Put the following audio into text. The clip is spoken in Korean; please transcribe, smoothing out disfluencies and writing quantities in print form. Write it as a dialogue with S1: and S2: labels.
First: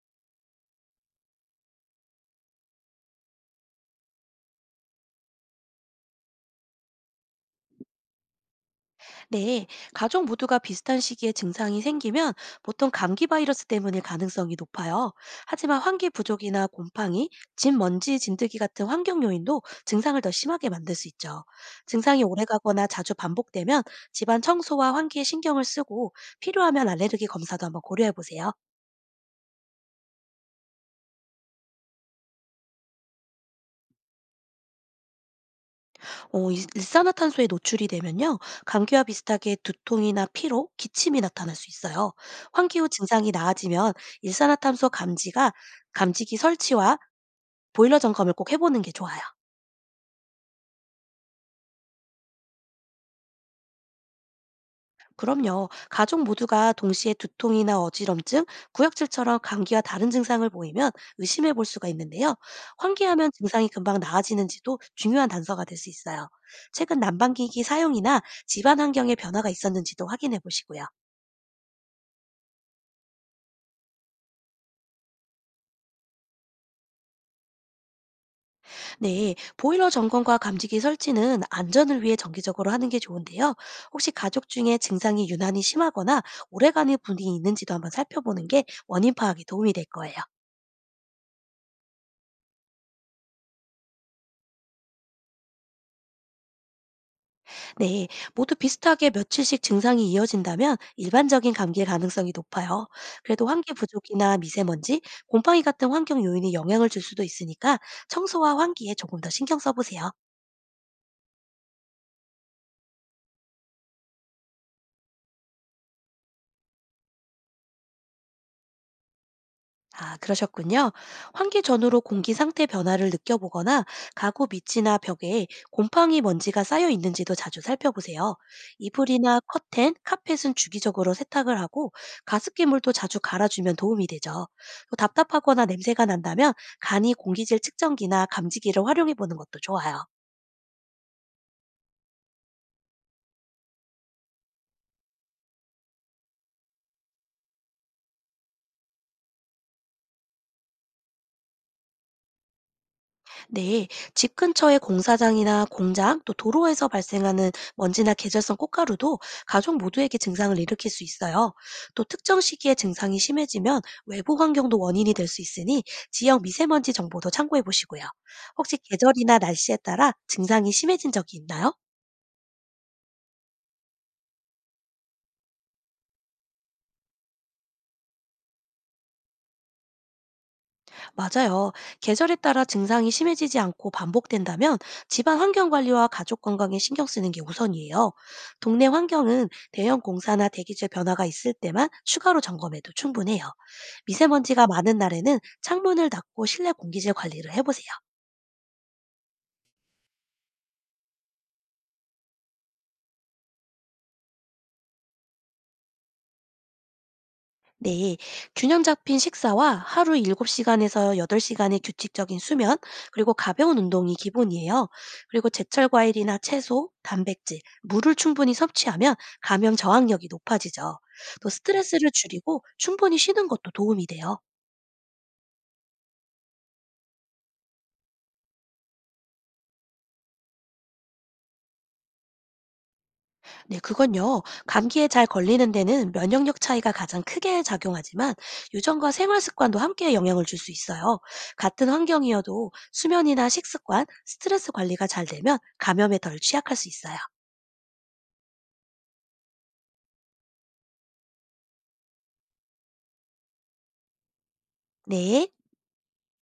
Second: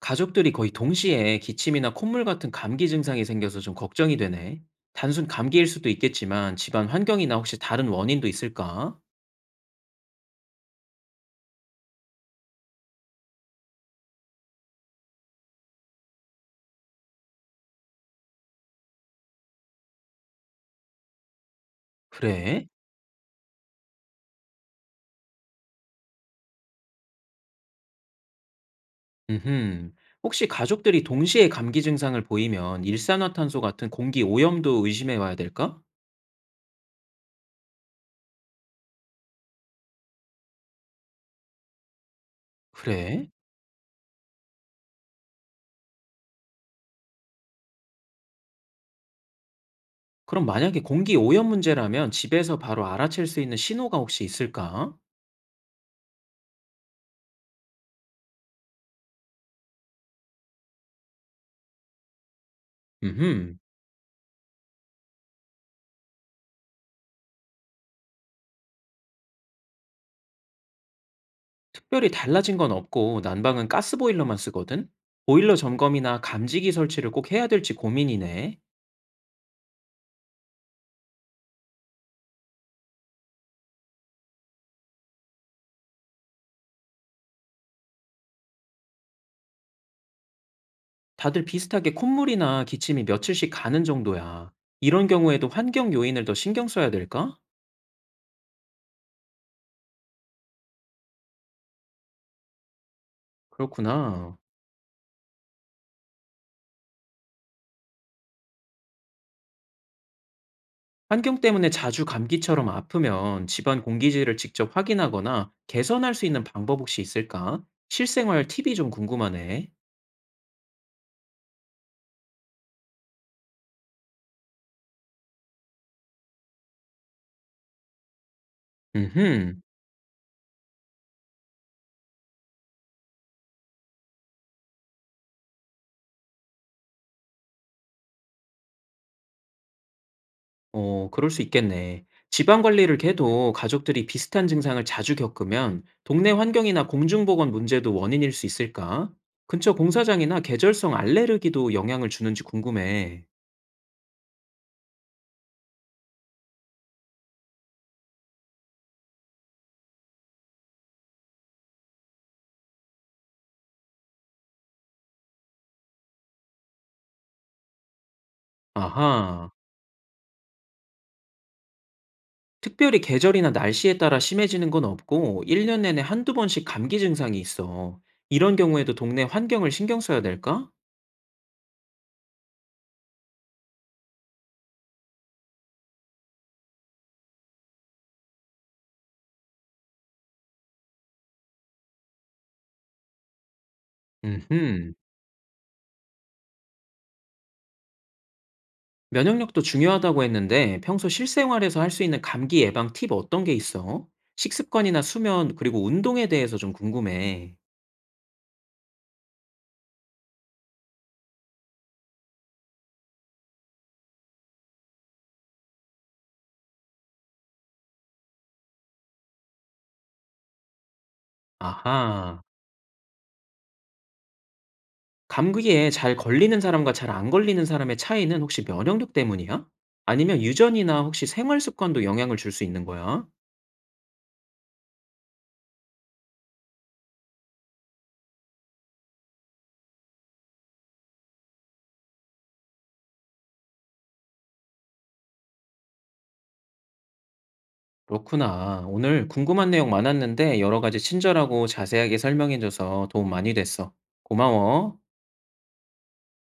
S1: 가족들이 거의 동시에 기침이나 콧물 같은 감기 증상이 생겨서 좀 걱정이 되네. 단순 감기일 수도 있겠지만 집안 환경이나 혹시 다른 원인도 있을까?
S2: 네, 가족 모두가 비슷한 시기에 증상이 생기면 보통 감기 바이러스 때문일 가능성이 높아요. 하지만 환기 부족이나 곰팡이, 진 먼지, 진드기 같은 환경 요인도 증상을 더 심하게 만들 수 있죠. 증상이
S1: 그래?
S2: 오래가거나 자주 반복되면 집안 청소와 환기에 신경을 쓰고 필요하면 알레르기 검사도 한번 고려해 보세요.
S1: 음흠. 혹시 가족들이 동시에 감기 증상을 보이면 일산화탄소 같은 공기 오염도 의심해 와야 될까?
S2: 일산화탄소에 노출이 되면요, 감기와 비슷하게 두통이나 피로, 기침이 나타날 수 있어요. 환기 후
S1: 그래?
S2: 증상이 나아지면 일산화탄소 감지가 감지기 설치와 보일러 점검을 꼭 해보는 게 좋아요.
S1: 그럼 만약에 공기 오염 문제라면 집에서 바로 알아챌 수 있는 신호가 혹시 있을까?
S2: 그럼요, 가족 모두가 동시에 두통이나 어지럼증, 구역질처럼 감기와 다른 증상을 보이면 의심해 볼 수가 있는데요. 환기하면
S1: 음흠.
S2: 증상이 금방 나아지는지도 중요한 단서가 될 수 있어요. 최근 난방기기 사용이나 집안 환경의 변화가 있었는지도 확인해 보시고요.
S1: 특별히 달라진 건 없고 난방은 가스보일러만 쓰거든? 보일러 점검이나 감지기 설치를 꼭 해야 될지 고민이네.
S2: 네, 보일러 점검과 감지기 설치는 안전을 위해 정기적으로 하는 게 좋은데요. 혹시 가족 중에 증상이 유난히 심하거나 오래간의 분이 있는지도 한번 살펴보는 게 원인 파악에 도움이 될 거예요.
S1: 다들 비슷하게 콧물이나 기침이 며칠씩 가는 정도야. 이런 경우에도 환경 요인을 더 신경 써야 될까?
S2: 네, 모두 비슷하게 며칠씩 증상이 이어진다면 일반적인 감기일 가능성이 높아요. 그래도 환기 부족이나
S1: 그렇구나.
S2: 미세먼지, 곰팡이 같은 환경 요인이 영향을 줄 수도 있으니까 청소와 환기에 조금 더 신경 써보세요.
S1: 환경 때문에 자주 감기처럼 아프면 집안 공기질을 직접 확인하거나 개선할 수 있는 방법 혹시 있을까? 실생활 팁이 좀 궁금하네.
S2: 아, 그러셨군요. 환기 전후로 공기 상태 변화를 느껴보거나 가구 밑이나 벽에 곰팡이 먼지가 쌓여 있는지도 자주 살펴보세요. 이불이나
S1: 음흠.
S2: 커튼, 카펫은 주기적으로 세탁을 하고 가습기물도 자주 갈아주면 도움이 되죠. 또 답답하거나 냄새가 난다면 간이 공기질 측정기나 감지기를 활용해 보는 것도 좋아요.
S1: 그럴 수 있겠네. 지방 관리를 해도 가족들이 비슷한 증상을 자주 겪으면 동네 환경이나 공중보건 문제도 원인일 수 있을까? 근처 공사장이나 계절성 알레르기도 영향을 주는지 궁금해.
S2: 네, 집 근처의 공사장이나 공장, 또 도로에서 발생하는 먼지나 계절성 꽃가루도 가족 모두에게 증상을 일으킬 수 있어요. 또 특정 시기에 증상이 심해지면 외부 환경도 원인이 될 수 있으니 지역 미세먼지 정보도 참고해 보시고요. 혹시 계절이나
S1: 아하,
S2: 날씨에 따라 증상이 심해진 적이 있나요?
S1: 특별히 계절이나 날씨에 따라 심해지는 건 없고 1년 내내 한두 번씩 감기 증상이 있어. 이런 경우에도 동네 환경을 신경 써야 될까?
S2: 맞아요. 계절에 따라 증상이 심해지지 않고 반복된다면 집안 환경 관리와 가족 건강에 신경 쓰는 게 우선이에요. 동네 환경은 대형 공사나 대기질 변화가 있을 때만 추가로 점검해도 충분해요. 미세먼지가
S1: 음흠.
S2: 많은 날에는 창문을 닫고 실내 공기질 관리를 해보세요.
S1: 면역력도 중요하다고 했는데 평소 실생활에서 할 수 있는 감기 예방 팁 어떤 게 있어? 식습관이나 수면, 그리고 운동에 대해서 좀 궁금해.
S2: 네, 균형 잡힌 식사와 하루 7시간에서 8시간의 규칙적인 수면, 그리고 가벼운 운동이 기본이에요. 그리고 제철 과일이나 채소, 단백질, 물을 충분히 섭취하면 감염 저항력이 높아지죠. 또 스트레스를
S1: 아하.
S2: 줄이고 충분히 쉬는 것도 도움이 돼요.
S1: 감기에 잘 걸리는 사람과 잘 안 걸리는 사람의 차이는 혹시 면역력 때문이야? 아니면 유전이나 혹시 생활 습관도 영향을 줄 수 있는 거야?
S2: 네, 그건요. 감기에 잘 걸리는 데는 면역력 차이가 가장 크게 작용하지만 유전과 생활 습관도 함께 영향을 줄 수 있어요. 같은 환경이어도 수면이나 식습관, 스트레스 관리가 잘 되면 감염에 덜 취약할 수 있어요.
S1: 그렇구나. 오늘 궁금한 내용 많았는데 여러 가지 친절하고 자세하게 설명해줘서 도움 많이 됐어. 고마워.
S2: 네.